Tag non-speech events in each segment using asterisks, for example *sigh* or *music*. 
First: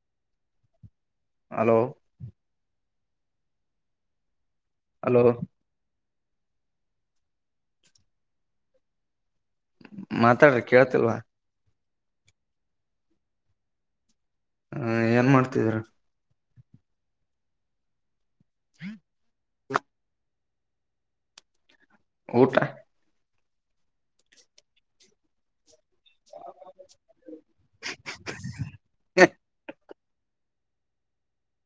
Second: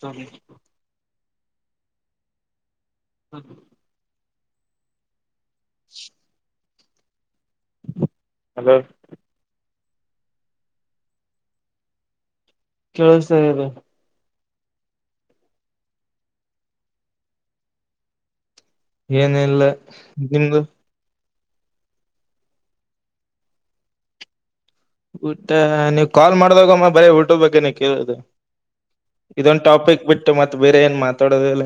Solih hello ಹ hello *inaudible* hello ಮಾತಾಡ್ರಿ ಕೇಳ್ತಿಲ್ವಾ ಕೆಲಸಾಗೆದ್ದ ಹ ಏನ್ ಮಾಡ್ತಿದ್ರ. ಏನಲ್ಲ ನಿಮ್ ಊಟ ಊಟ್ಟ ನೀವ್ ಕಾಲ್ ಮಾಡಿದಾಗಮ್ಮ ಬರೀ ಊಟದ ಬಗೆನ ಕೇಳದ ಇದೊಂದು ಟಾಪಿಕ್ ಬಿಟ್ಟ ಟ್ಟ ಮತ್ತ ಬೇರೆ ಏನ್ ಮಾತಾಡೋದಿಲ್ಲ.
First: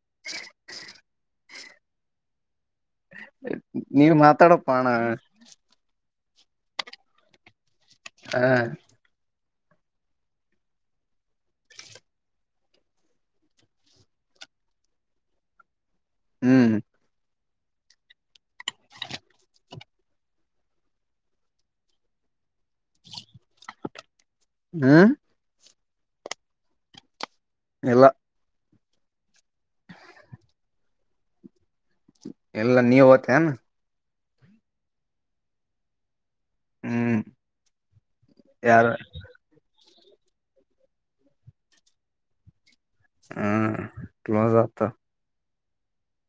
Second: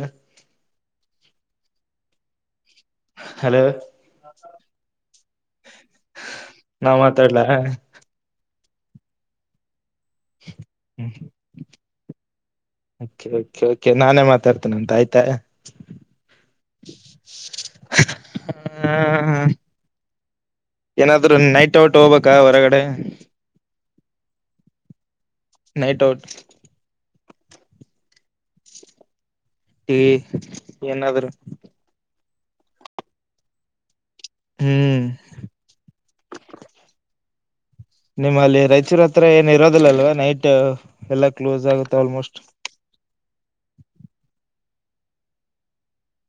ಹಲೋ ನೀ ಮಾತಾಡ ಪಾ ಅಣ್ಣಾ. ನಾ ಮಾತಾಡ್ಲಾ ಹಾ ಹ್ಮ್ ಹ್ಮ ಕೆ ನಾನೇ ಮಾತಾಡ್ತೇನೆ ಅಂತ ಆಯ್ತಾ ಹ್ಮ್ ಹ್ಮ ಹ ಏನಾದ್ೂ ನೈಟ್ ಔಟ್ ಹೋಗ್ಬೇಕಬೇಕ ಹೊರಗಡೆ ಹ್ಮ ನೈಟ್ ಔಟ್ ಇಲ್ಲ ಏನಾದ್್ರರು ಎಲ್ಲಾ ನೀವ ತ್ತನಾ ಹ್ಮ್ ಹ್ಮ್ ನಿಮ್ಮಲ್ಲಿ ಯಾರ ರೈಚೂರ ಹತ್ರ ಏನಿರೋ ಅಲ್ವಾ ನೈಟ್ ಎಲ್ಲ ಕ್ಲೋಸ್ ಆಗುತ್ತೆ ಆಲ್ಮೋಸ್ಟ್ ಹ್ಮ್ ಕಲ ಜತ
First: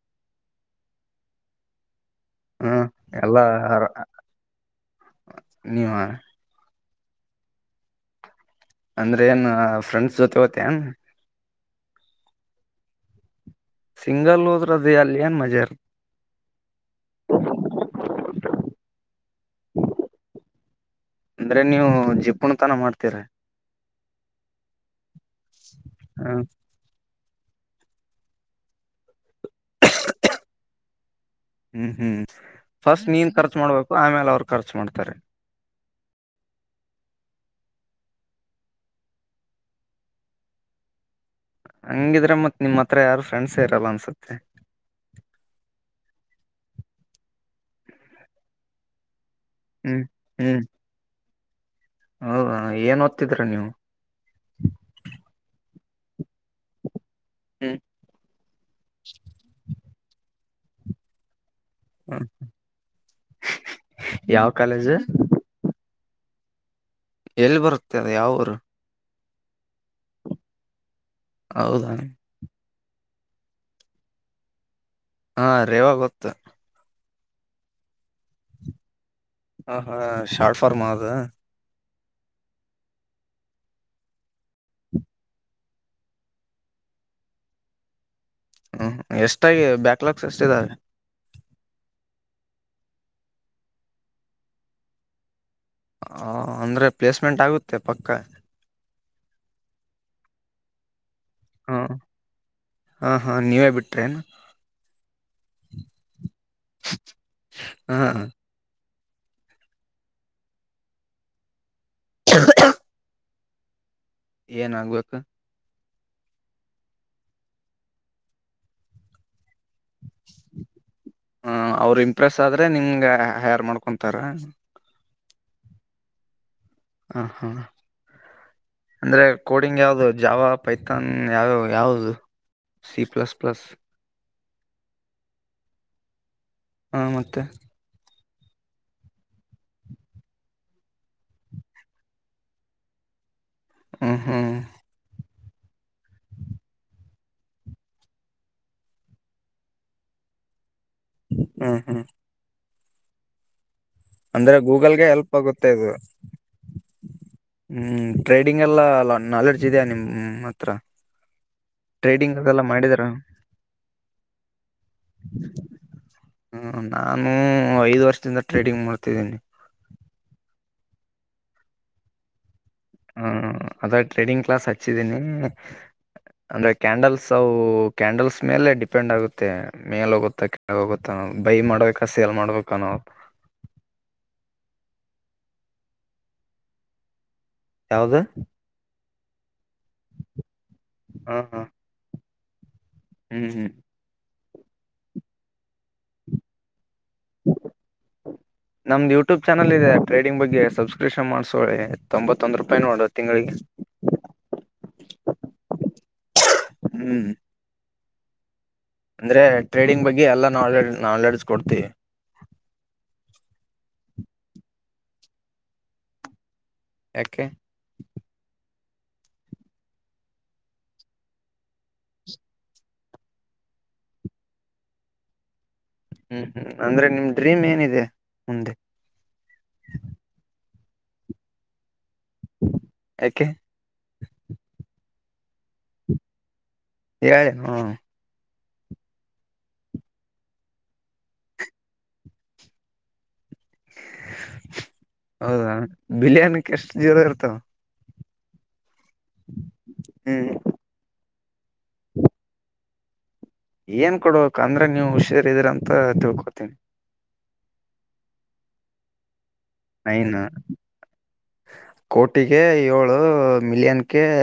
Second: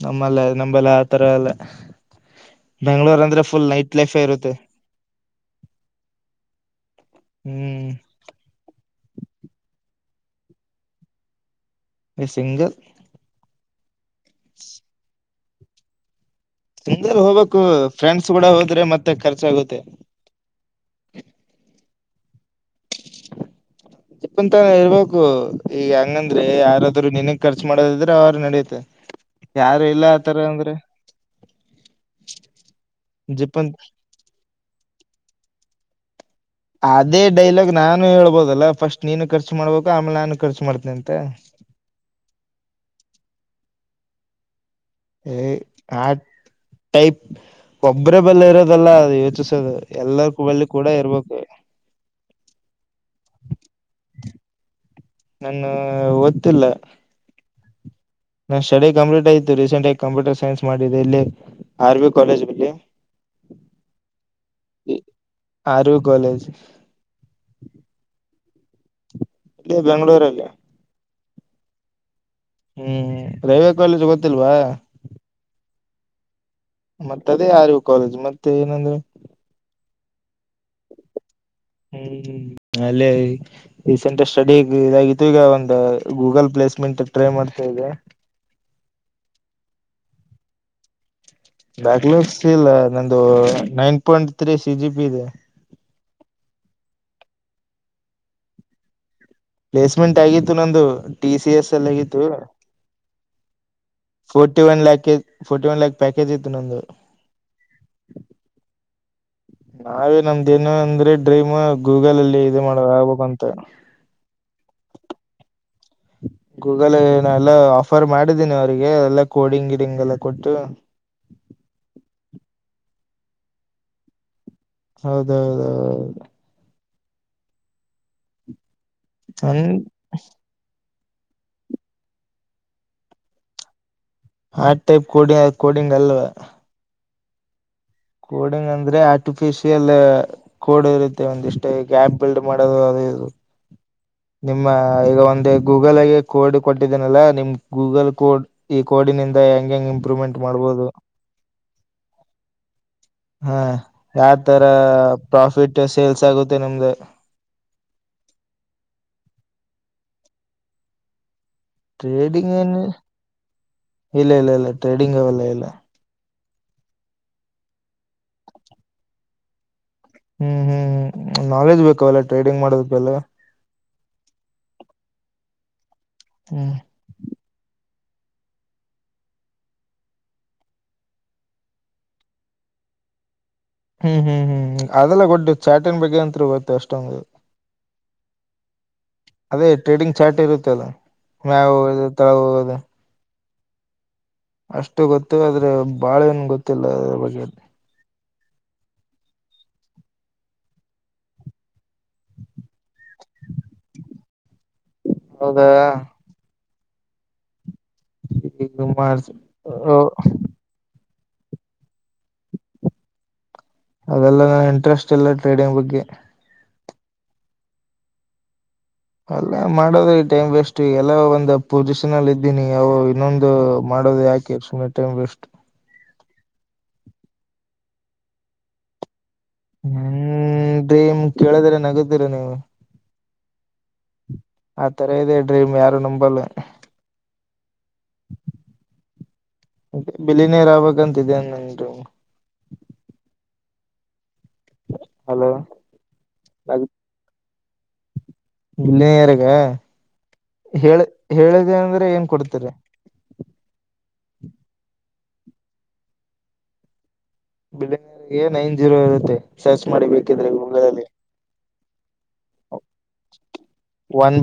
ನಮ್ಮಲ್ಲ ನಂಬಲ್ಲ ಆ ತರ ಎಲ್ಲ ಹ್ಮ್ ಬೆಂಗ್ಳೂರ್ ಅಂದ್ರೆ ಎಲ್ಲಾ ಫುಲ್ ನೈಟ್ ಲೈಫೇ ಇರುತ್ತೆ ನೀವ ಹ್ಮ್ ಅಂದ್ರೆ ಏನ್ ಫ್ರೆಂಡ್ಸ್ ಜೊತೆ ತೇನ್ ಇ ಸಿಂಗಲ್ ಸಿಂಗಲ್ಲೂರ್್ರದ್ದ ಅಲ್ಲಿ ಏನ್ ಮಜಾಾರ ನಿಲ್ ಹೋಗ್ಬೇಕು ಫ್ರೆಂಡ್ಸ್ ಕೂಡ ಹೋದ್ರೆ ಮತ್ತೆ ಖರ್ಚಾಗುತ್ತೆ ಅಂದ್ರೆ ನೀವು ಜಿಪ್ಪಣ ತನ ಮಾಡ್ತೀರ ಚಪ್ಪಂತಾನ ಇರ್ಬೇಕು ಈಗ ಹ ಹಂಗಂದ್ರೆ ಯಾರಾದ್ರರು ನಿನಕ್ ಖರ್ಚು ಮಾಡೋದಿದ್ರೆ ಅವರು ನಡಿಯುತ್ತೆ ಯಾರು ಇಲ್ಲ ಆತರ ಅಂದ್ರೆ ಹ್ಮ್ ಹ್ಮ್ ಫಸ್ಟ್ ನೀನ್ ಖರ್ಚು ಜಿಪನ್ ಮಾಡ್ಬೇಕು ಆಮೇಲೆ ಅವರ ಖರ್ಚು ಮಾಡ್ತಾರೆ. *unintelligible* ಅದೇ ಡೈಲಾಗ್ ನಾನು ಹೇಳ್ಬೋದಲ್ಲ ಫಸ್ಟ್ ನೀನು ಖರ್ಚು ಮಾಡ್ಬೇಕ ಆಮೇಲೆ ನಾನು ಖರ್ಚು ಮಾಡ್ತೇನೆ ಅಂತೇ *unintelligible* ಹಂಗಿದ್ರೆ ಮತ್ ನಿಮ್ ಹತ್ರ ಯಾರು ಫ್ರೆಂಡ್ಸ್ *unintelligible* ಏ ಆಟ ಟೈಪ್ ಒಬ್ಬರ ಬೆಲ್ಲ ಇರೋದಲ್ಲ ಯೋಚಿಸ *unintelligible* ಹ್ಮ್ ಎಲ್ಲಾ ಕೋವೈಲ್ ಹ್ಮ್ ಅಲ್ಲಿ ಕೂಡ ಇರ್ಬೇಕು. *unintelligible* ಹೌದ ಏನ್ ಓದ್ತಿದ್ದೀರಾ ನೀವು? *unintelligible* ಹ ಒತ್ತಿಲ್ಲ? *unintelligible* ನನ್ನ ಸ್ಟಡಿ ಕಂಪ್ಲೀಟ್ ಆಯತ್ತು ರೀಸೆಂಟ್ ಆಗಿ ಕಂಪ್ಯೂಟರ್ ಸೈನ್ಸ್ ಮಾಡಿದೆ ಇಲ್ಲೇ? *unintelligible* ಆರ್ವಿ ಕಾಲೇಜ್ ಅಲ್ಲಿ ಯಾವ ಕಾಲೇಜ್ ಆರ್ವಿ ಕಾಲೇಜ್ *unintelligible* *unintelligible* ಎಲ್ಲಿ ಬರುತ್ತದ ಯಾವರು? *unintelligible* ಇಲ್ಲೇ ಬೆಂಗಳೂರ್ ಅಲ್ಲಿ. *unintelligible* ಹೌದ *unintelligible* ಹೂ ರೈವೆ ಕಾಲೇಜ್ ಗೊತ್ತಿಲ್ವಾ? *unintelligible* ಹಾ ರೇವಾ ಗೊತ್ತ. *unintelligible* ಮತ್ತ ಅದೇ ಆರಿವಿ ಕಾಲೇಜ್ ಮತ್ತೆ ಏನಂದ್ರೆ *unintelligible* ಹ ಹಾ ಶಾರ್ಟ ಫಾರ್ಮ್ ಅದ *unintelligible* ಹು ಅಲೇ ರೀಸೆಂಟ್ ಸ್ಟಡಿ ಇದಾಗಿತ್ತು ಈಗ ಒಂದು ಗೂಗಲ್ ಪ್ಲೇಸ್ *unintelligible* ಮೆಂಟ್ *unintelligible* ಟ್ರೈ ಮಾಡ್ತಿದಿಯಾ? ಹು ಎಷ್ಟಾಗಿ ಬ್ಯಾಕ್ಲಾಗ್ಸ್ ಎಷ್ಟ ಇದಾವೆ. *unintelligible* ಬ್ಯಾಕ್ಲಾಗ್ಸ್ ಇಲ್ಲ ನಂದು nine point three C G P ಇದೆ. *unintelligible* ಆ ಅಂದ್ರೆ ಪ್ಲೇಸ್ಮೆಂಟ್ ಆಗುತ್ತೆ ಪಕ್ಕ? *unintelligible* ಪ್ಲೇಸ್ಮೆಂಟ್ ಆಗಿತ್ತು ನಂದು ಟಿ ಸಿ ಎಸ್ ಹ ಅಲ್ಲಿ ಆಗಿತ್ತು. *unintelligible* ಹಾ ಹಾ ನೀವೇ ಬಿಟ್ರೇನ್ ಫೋರ್ಟಿ ಒನ್ ಲ್ಯಾಕಜ್ ಫೋರ್ಟಿ ಒನ್ ಲ್ಯಾಕ್ ಪ್ಯಾಕೇಜ್ ಇತ್ತು ನಂದು. *unintelligible* ಹ *unintelligible* ನಾವೇ ನಮ್ದ ಇನು ಅಂದ್ರೆ ಡ್ರೀಮ್ ಗೂಗಲ್ ಅಲ್ಲಿ ಇದು ಮಾಡ ಆಗ್ಬೇಕಂತ. *unintelligible* ಏನ್ ಆಗಬೇಕ. *unintelligible* ಗೂಗಲ್ ಏನ್ ಎಲ್ಲ ಆಫರ್ ಮಾಡಿದ್ದೀನಿ ಅವರಿಗೆ ಅಲ್ಲ *unintelligible* ಕೋಡಿಂಗ ಗಿಡಿಂಗ್ ಎಲ್ಲಾ ಕೊಟ್ಟು. *unintelligible* ಅದೇ ನಿಮಗ ಹಯರ ಮಾಡ್ಕೊಂತಾರ. *unintelligible* ಹೌದ ಹೌದ *unintelligible* ಹ ಹಾ ಅಂದ್ರೆ ನನ್ ಕೋಡಿಂಗ್ ಯಾವುದು ಜಾವ ಪೈ *unintelligible* ತನ್ ಯಾವ ಯಾವದು ಸಿ ಪ್ಲಸ್ ಪ್ಲಸ್ *unintelligible* ಆ ಟೈಪ್ ಕೋಡಿ ಕೋಡಿಂಗ್ ಅಲ್ಲದ *unintelligible* ಹಾ ಮತ್ತ? *unintelligible* ಕೋಡಿಂಗ್ ಅಂದ್ರೆ ಆರ್ಟಿಫಿಶಿಯಲ್ ಕೋಡ್ ಇರುತ್ತೆ ಒಂದಿಷ್ಟೇ ಗ್ಯಾಪ್ ಬಿಲ್ಡ್ ಮಾಡೋದು ಇ *unintelligible* ಇದು *unintelligible* ಹ್ಮ್ ಹ್ಮ್ ನಿಮ್ಮ ಈಗ ಒಂದು ಐತಿ. *unintelligible* ಗೂಗಲ್ ಆಗೆ ಕೋಡ್ ಕೊಟ್ಟಿದ್ದೇನಲ್ಲಾ ನಿಮ್ ಗೂಗಲ್ ಕೋಡ್ ಈ ಕೋಡಿನಿಂದ ಹೆಂಗ ಹೆಂಗ್ ಇಂಪ್ರೂವ್ಮೆಂಟ್ ಮಾಡಬಹದು. *unintelligible* ಹ್ಮ್ ಹ್ಮ್ ಹಾ ಯಾವ ಅಂದ್ರೆ ತರ ಗೂಗಲ್ಗೆ ಹೆಲ್ಪ್ ಪ್ರಾಫಿಟ್ ಸೇಲ್ಸ್ ಆಗುತ್ತೆ ನಿಮ್ದ. *unintelligible* ಹೂ ಟ್ರೇಡಿಂಗ್ ಎಲ್ಲಾ ನಾಲೆಡ್ಜ್ ಇದೆ ನಿಮ್ಮ ಹತ್ರ. *unintelligible* ಟ್ರೇಡಿಂಗ್ ಅದೆಲ್ಲ ಏನ್ ಮಾಡಿದರ ಇಲ್ಲ ಇಲ್ಲ ಇಲ್ಲ ಟ್ರೇಡಿಂಗ್ ಅವೆಲ್ಲ ಇಲ್ಲ. *unintelligible* ಹಾ ನಾನು ಐದ ವರ್ಷದಿಂದ ಟ್ರೇಡಿಂಗ್ ಮಾಡ್ತಿದ್ದೀನಿ. *unintelligible* ಹು ಹು ಹು ನಾಲೆಜ್ ಬೇಕ ಅವೆಲ್ಲ ಟ್ರೇಡಿಂಗ್ ಮಾಡಬೇಕ *unintelligible* ಹ ಅದ ಟ್ರೇಡಿಂಗ್ ಕ್ಲಾಸ್ ಹಚ್ಚಿದ್ದೀನಿ. *unintelligible* ಅಂದ್ರೆ ಹ್ಮ್ ಕ್ಯಾಂಡಲ್ಸ್ ಅವು *unintelligible* ಕ್ಯಾಂಡಲ್ಸ್ ಮೇಲೆ ಡಿಪೆಂಡ್ ಆಗುತ್ತೆ ಮೇಲಹೋಗುತ್ತಾ ಕೆಳಹೋಗುತ್ತ ಬೈ ಮಾಡಬೇಕಾ ಸೇಲ್ ಮಾಡಬೇಕಾ ನೋಡ *unintelligible* *unintelligible* ಹು ಹು ಹು ಹು ಅದೆಲ್ಲ ಗೊಡ್ಡ ಚಾಟನ್ ಬಗ್ಗೆ ಅಂತ್ರು ಗೊತ್ತ ಅಷ್ಟ ನಮಗ *unintelligible* ಯಾವದ? *unintelligible* ಅದೇ ಟ್ರೇಡಿಂಗ್ ಚಾರ್ಟ್ ಇರುತ್ತೆ ಅಲ್ಲ ಹ ಮ್ಯವು ತಳದು. ಹ *unintelligible* ಅಷ್ಟು ಗೊತ್ತು ಆದ್ರೆ. ಬಾಳ ಏನ್ ಗೊತ್ತಿಲ್ಲ ಅದ್ರ ಬಗ್ಗೆ *unintelligible* ನಮ್ದು ಯೂಟ್ಯೂಬ್ ಚಾನಲ್ ಇದೆ ಟ್ರೇಡಿಂಗ್ ಬಗ್ಗೆ ಸಬ್ಸ್ಕ್ರಿಪ್ಷನ್ ಮಾಡ್ಸೋಳೆ ತೊಂಬತ್ತೊಂದ ರೂಪಾಯಿ ನೋಡುವ ತಿಂಗಳಿಗೆ. ಹೌದಾ. ಹ್ಮ್ *unintelligible* *unintelligible* ಮಾಡ್ ಅಂದ್ರೆ ಟ್ರೇಡಿಂಗ್ ಬಗ್ಗೆ ಎಲ್ಲಾ ನಾಲೆಡ್ ನಾಲೆಡ್ಸ್ ಕೊಡ್ತಿೀವಿ. ಅದೆಲ್ಲ ಇಂಟ್ರೆಸ್ಟ್ ಇಲ್ಲ ಟ್ರೇಡಿಂಗ್ ಬಗ್ಗೆ. ಯಾಕೇ. ಅಲ್ಲ ಮಾಡೋದು ಈ ಟೈಮ್ ವೇಸ್ಟ್ ಎಲ್ಲ ಒಂದ ಪೊಸಿಷನ್ ಅಲ್ಲಿ ಇದ್ದೀನಿ ಅವು ಇನ್ನೊಂದು. ಮಾಡೋದು ಯಾಕೆ ಸುಮ್ಮನೆ ಟೈಮ್ ವೆಸ್ಟ್. ಹ್ಮ್ ಹ್ಮ್ ಅಂದ್ರೆ ನಿಮ್ ಡ್ರೀಮ್ ಏನಿದೆ ಮುಂದೆ. ೇಮ ಕೇಳಿದ್ರೆ ನಗುದಿರ ನೀವು ಯಾಕೆ ಆ ತರ ಇದೆ. ಯಾರು ನಂಬಲ್ಲ. ಹೇಳೆ ಹ್ಮ ಮತ್ತೆ ಬಿಳ ನೀೇರಾವಾಗಂತಿದೆೇ ನನ್ರು. *unintelligible* ಹಲೋ ಹೌದಾ ಬಿರಿಯಾನಿಕ್ಕೆ ಎಷ್ಟು ಜೋರ ಇರ್ತಾವ. ಇಲ್ಲಿನರ್ಾಗ ಹ್ಮ್ ಹೇಳ ಹೇಳಿದೆ ಅಂದ್ರೆ ಏನ್ ಕೊಡ್ತರಿ. ಏನ್ ಕೊಡ್ಬೇಕ ಅಂದ್ರೆ ನೀವು ಹುಷಾರಿದಿ್ರ ಅಂತ ತಿಳ್ಕೊತೀನಿ. ಬಿಳ್ಳಂಗರಿಗೆ ನೈನ್ ಜೀರೋ ಇರುತ್ತೆ ಸರ್ಚ್ ಮಾಡಿ ನೈನ್ ಬೇಕಿದ್ರೆ ಗೂಗಲ ಅಲ್ಲಿ. ಕೋಟಿಗೆ ಏಳು ಮಿಲಿಯನ್ಗೆ. ಒನ್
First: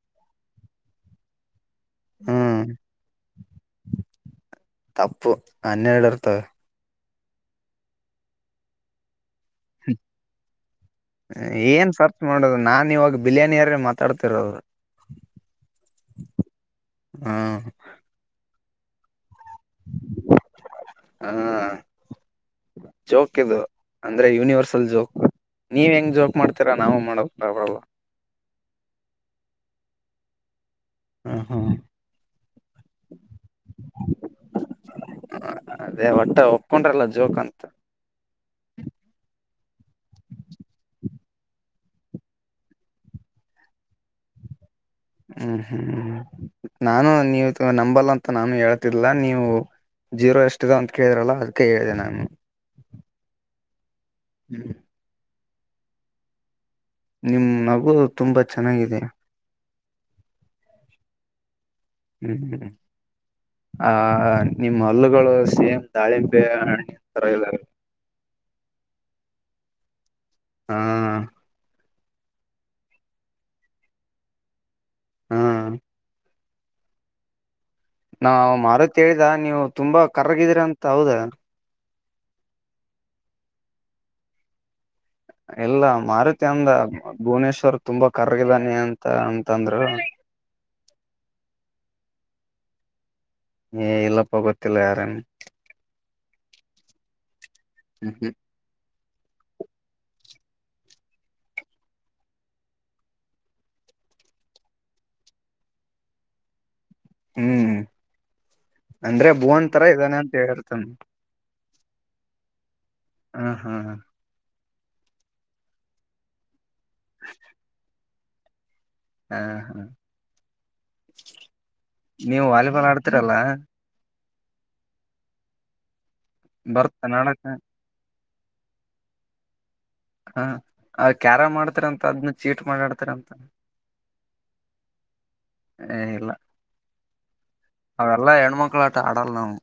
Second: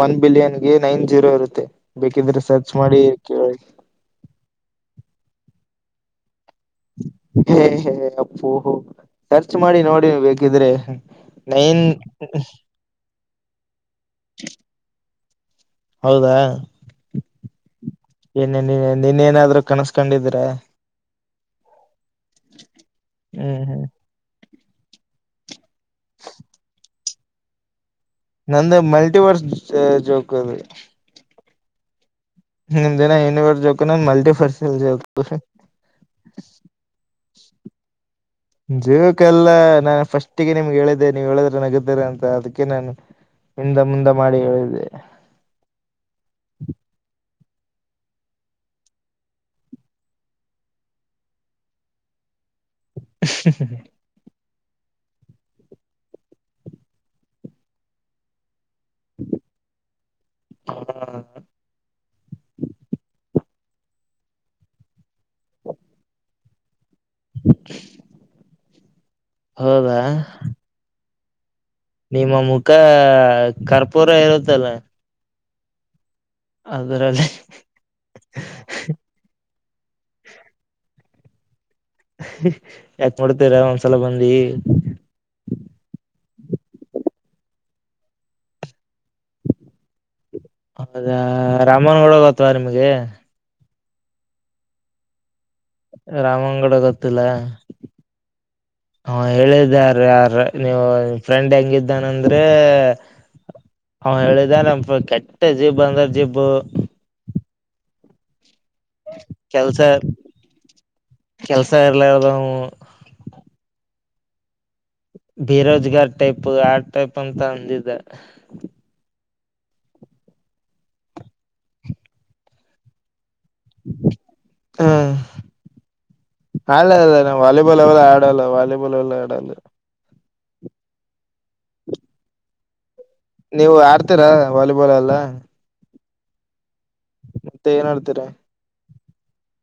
ಒನ್ ಬಿಲಿಯನ್ಗೆ ನೈನ್ ಜೀರೋ ಇರುತ್ತೆ. ಬೇಕಿದ್ರೆ ಹ್ಮ್ ಸರ್ಚ್ ಮಾಡಿ ಕೇಳಿ. ತಪ್ಪು ಹನ್ನೆರಡು ಇರ್ತಿವೆ. ಹೇ ಹೇ ಅಪ್ಪುಹ ಸರ್ಚ್ ಮಾಡಿ ನೋಡಿ ಬೇಕಿದ್ರೆ. ನೈನ್ ಏನ್ ರ್ಚ್ ಮಾಡೋುದು ನಾನ್ ಇವಾಗ ಬಿರಿಯಾನಿರೆ ಮತ್ತ. ಹೌದಾ. ಹಾ. ನಿನ್ನ ನಿನ್ನೇನಾದ್ರು ಕನಸ್ಕೊಂಡಿದ್ರೆ. ಜೋಕ್ಯದುು ಅಂದ್ರೆ ಯೂನಿವರ್ಸ್. ಜೋಗ ನೀವ್ ಹೆಂಗ್ ಜೋೋಗ ಮಾಡ್ತೀರಾ ನಾವ ಮಾಡಬ. ನಂದು ಮಲ್ಟಿವರ್ಸ್ ಜೋಕ್ ಅದು. ಹಾ ಹಾ. ನಿ್ಮನ ಯುನಿವರ್ಸ್ ಜೋಗಕ ಮಲ್ಟಿಪರ್ಸಲ್. ಅದೇ ಒಟ್ಟ ಒಪ್ಕೊಂಡ್ರಲ್ಲ ಜೋಕ್ ಅಂತ ಜೀವಕ್ಕೆಲ್ಲಾ ನಾನ್ ಫಸ್ಟಿಗೆ ನಿಮ್ಗೆ ಹೇಳಿದೆೆ ನೀವ್ ಹೇಳಿದ್ರೆ ನಗುತ್ತರ ಅಂತ ಅದಕ್ಕೆ ನಾನು. ಹಿಂದ ಮುಂದೆ ಮಾಡಿ ಹೇಳೆ. ಹ್ಮ್ ಹ್ಮ್ ನಾನು ನೀವು ನಂಬಲ್ ಅಂತ ನಾನು ಹೇಳ್ತಿಲ್ಲ ನೀವು. ಜೀರೋ ಎಷ್ಟಿದೆೋ ಅಂತ ಕೇಳಿದ್ರಲ್ಲ ಅದಕ ಹೇಳಿದೆ ನಾನು. ಹ *unintelligible* *unintelligible* ನಿಮ ನಗು ತುಂಬಾ. ಚೆನ್ನಾಗಿದೆ ಹ ಹ್ಮ್ ಆ ನಿಮ್ಮ ಹಲ್ಲುಗಳು ಸೇಮ್ ದಾಳಿಂಬೆ ಹಣ್ಣು ತರ ಇಲ್ಲ. ಹೌದಾ. ಹಾ. ನಿಮ್ಮ ಮುಖ ಕರ್ಪೂರ ಇರುತ್ತಲ್ಲ. ಹಾ. ಅದರಲ್ಲಿ. ನಾ ಮಾರುತಿ ಹೇಳಿದ ನೀವು ತುಂಬಾ ಕರಗಿದೀ್ರ ಅಂತ ಹೌದ. ಯಾಕ ಮಾಡಡ್ತೀರ ಒಂದ್ಸಲ ಬಂದಿ. ಎಲ್ಲ ಮಾರುತಿ ಅಂದ ಭುವನೇಶ್ವರ್ ತುಂಬಾ ಕರಗಿದಾನೆ ಅಂತ ಮ ಅಂತಂದ್ರರು ಹೌದಾ ರಾಮನ್ ಹಗತ್ವಾ ನಿಮಗೆ ಏ ಇಲ್ಲಪ್ಪ ಗೊತ್ತಿಲ್ಲ ಯಾರೇನು ರಾಮಂಗಡ ಗೊತ್ತಿಲ್ಲ ಹ್ಮ ಹ್ಮ ಹಾ ಹೇಳಿದಾರ ಯಾರ ನೀವು ಫ್ರೆಂಡ್ ಹೆಂಗಿದ್ದಾನಂದ್ರೆ ಹ ಹೇಳಿದಿದ್ದಾರೆ ಕೆಟ್ಟ ಜೀಬ್ ಅಂದ್ರ ಜೀಬ್ ಹ್ಮ್ ಅಂದ್ರೆ ಭೂನ್ ತರ ಕೆಲ್ಸ ಇದಾನೆ ಅಂತ ಹೇಳಿರ್ತಾನ ಕೆಲ್ಸ ಇರ್ಲದು ಹಾ ಹಾ ಬೇರೋಜ್ಗಾರ್ ಟೈಪ್ ಆ ಟೈಪ್ ಅಂತ ಅಂದಿದೆ ಹಾ ಹಾ ನೀವು ವಾಲಿಬಾಲ್ ಆಡ್ತೀರಲ್ಲ ಹ್ಮ್ ನಲ್ಲ ಬರ್ತ ಅಲ್ಲ ನೋಡಕ ವಾಲಿಬಾಲ್ ಅವಲ್ಲ ಆ ಇಡಾಲ ವಾಲಿಬಾ ಎಲ್ಲ ಇಡಲ್ಲ ಹಾ ಕ್ಯಾರ ಮಾಡ್ತಾರ ಅಂತ ಅದ್ನ್ನು ಚೀಟ್ ಮಾಡಾಡ್ತಾರ ಅಂತ ಇತರ ವಾಲಿಬಾಲ್ ಎಲ್ಲ ಹ ಇಲ್ಲ ಮತ್ತೆ ಏನ್ ಅವೆಲ್ಲ ಹೆಣಮಕ್ಕಳ ಆಟ ಆಡಲ್ಲ ನವು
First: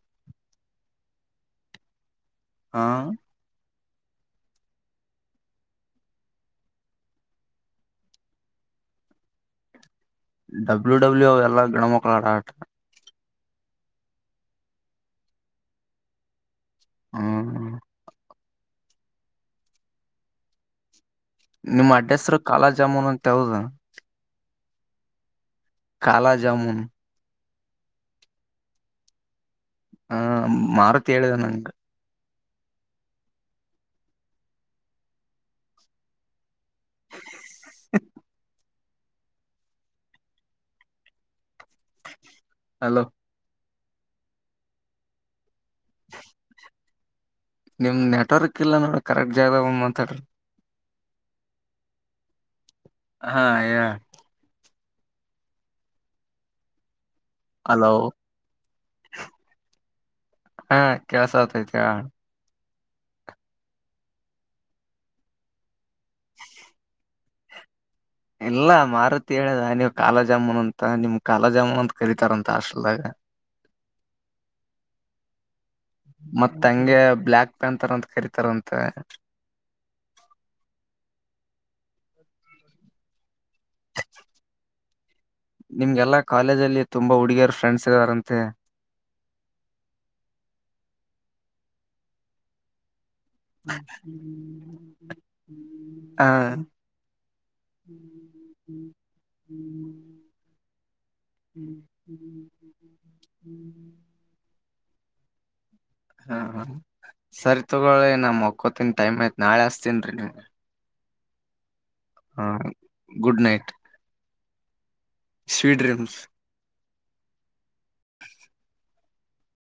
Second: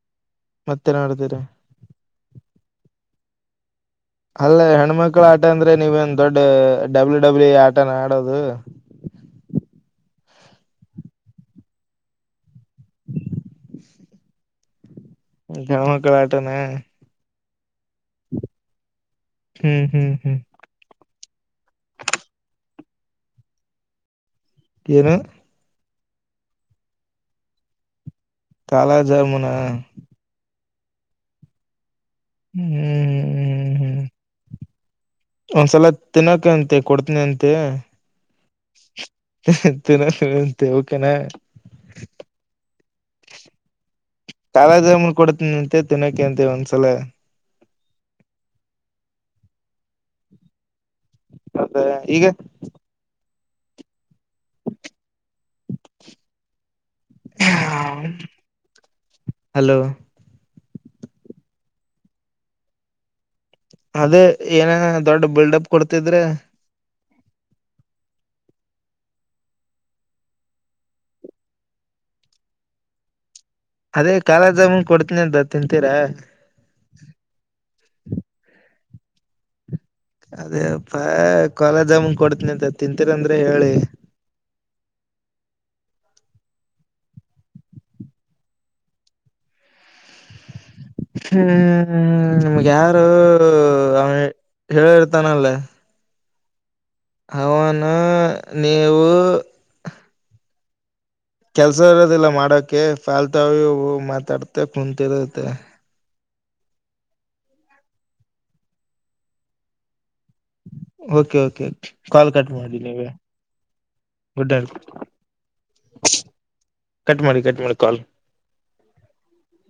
ಮತ್ತೆಲ್ಲ ಮಾಡಡ್ತೀರ ಹಾ ಅಲ್ಲ ಹೆಣ್ಮಕ್ಳ ಆಟ ಅಂದ್ರೆ ನೀವೇನ್ ದೊಡ್ಡ ಡಬ್ಲ್ಯೂ ಡಬ್ಲ್ಯೂ ಇ ಆಟ ಆಡೋದು ಡಬ್ಲ್ಯೂ ಡಬ್ಲ್ಯೂ ಎಲ್ಲಾ ಗಣಮಕ್ಕಳು ಆಡ ಆಟ ಗ ಮಕ್ಕಳ ಆಟನ ಹ್ಮ್ ಹ್ಮ್ ಹ್ಮ್ ಹ್ಮ್ ನಿಮ್ಮ್ ಅಡ್ರೆಸರು ಕಾಲಾ ಜಾಮೂನ್ ಅಂತ ಹಾವದಾ ಕನು ಕಾಲಾ ಜಾಮನ್ ಕಾಲ ಜಾಮುನ ಹಾ ಮಾರುತ್ ಹೇಳಿದೆ ನಂಗ ಹ್ಮ್ ಹ್ಮ್ ಹ್ಮ್ ಹ್ಮ್ ಹ್ಮ್ ಒಂದ್ಸಲ ತಿನ್ನಕ ಅಂತೆ ಕೊಡ್ತನಿ ಅಂತೆ ತನ ತೆಕ ಹಲೋ ಕಾಲಜಮನ್ ಕೊಡ್ತೀನಿ ಅಂತೆ ತಿನ್ನಕೆ ಅಂತೆ ಒಂದ್ಸಲ ನಿಮ್ ನೆಟ್ವರ್ಕ್ ಇಲ್ಲ ನೋಡ ಕರೆಕ್ಟ್ ಜಾಗ ಮಾತಾಡ್ರಿ ಹೌದೇ ಈಗ ಹಾ ಯಾರ ಹಲೋ *inaudible* ಹಲೋ ಹಾ ಕೆಲಸ ಆಗ್ತೈತಿ ಅದೇ ಏನ ದೊಡ್ ಬಿಲ್ಡಪ್ ಕೊಡ್ತಿದ್ರೆ ಇಲ್ಲ ಮಾರುತಿ ಹೇಳದ ನೀವು್ ಕಾಲ ಜಾಮೂನ್ ಅಂತ ನಿಮ್ ಕಾಲ ಜಾಮೂನ್ ಅಂತ ಕರಿತಾರಂತ ಆಷ್ಟಲ್ದಾಗ ಅದೇ ಕಾಲ ಜಾಮನ್ ಕೊಡ್ತನಿ ಅಂತ ತಿಂತೀರಾ ಮತ್ತ ಹಂಗೆ ಬ್ಲಾಕ್ ಪ್ಯಾಂ ತರ ಅಂತ ಕರತಾರಂತೆ ಅದೇ ಪ ಕಾಲ ಜಮನ್ ಕೊಡ್ತನಿ ಅಂತ ತಿಂತೀರಂದ್ರೆ ಹೇಳಿ *inaudible* ನಿಮ್ಗೆಲ್ಲಾ ಕಾಲೇಜ ಅಲ್ಲಿ ತುಂಬಾ ಹುಡುಗಿಯರು ಫ್ರೆಂಡ್ಸ್ ಇದ್ದಾರಂತೆ ಹ್ಮ್ ನಮ್ಗೆ ಯಾವ ಹೇಳಿರ್ತಾನಲ್ಲ ಹಾ ಅವನು ನೀವು ಕೆಲ್ಸ ಇರೋದಿಲ್ಲ ಮಾಡಕೆ ಫಾಲ್ತಾವವು ಮಾತಾಡ್ತ ಕುಂತಿರುತ್ತೆ ಹಾ ಹ ಸರಿ ತಗೊಳಿ ನಾ ಮಕೋತೀನ್ರೀ ಟೈಮ್ ಆಯ್ತ್ ನಾಳೆ ಅಸ್ತನ್ ರೀ ನೀವ್ ಓಕೆ ಓಕೆಓಕ ಕಾಲ್ ಹಾ ಕಟ್ ಮಾಡಿ ನೀವೆ good night good R sweet dreams cut ಮಾಡಿ ಕಟ್ ಮಾಡರಿ ಕಾಲ್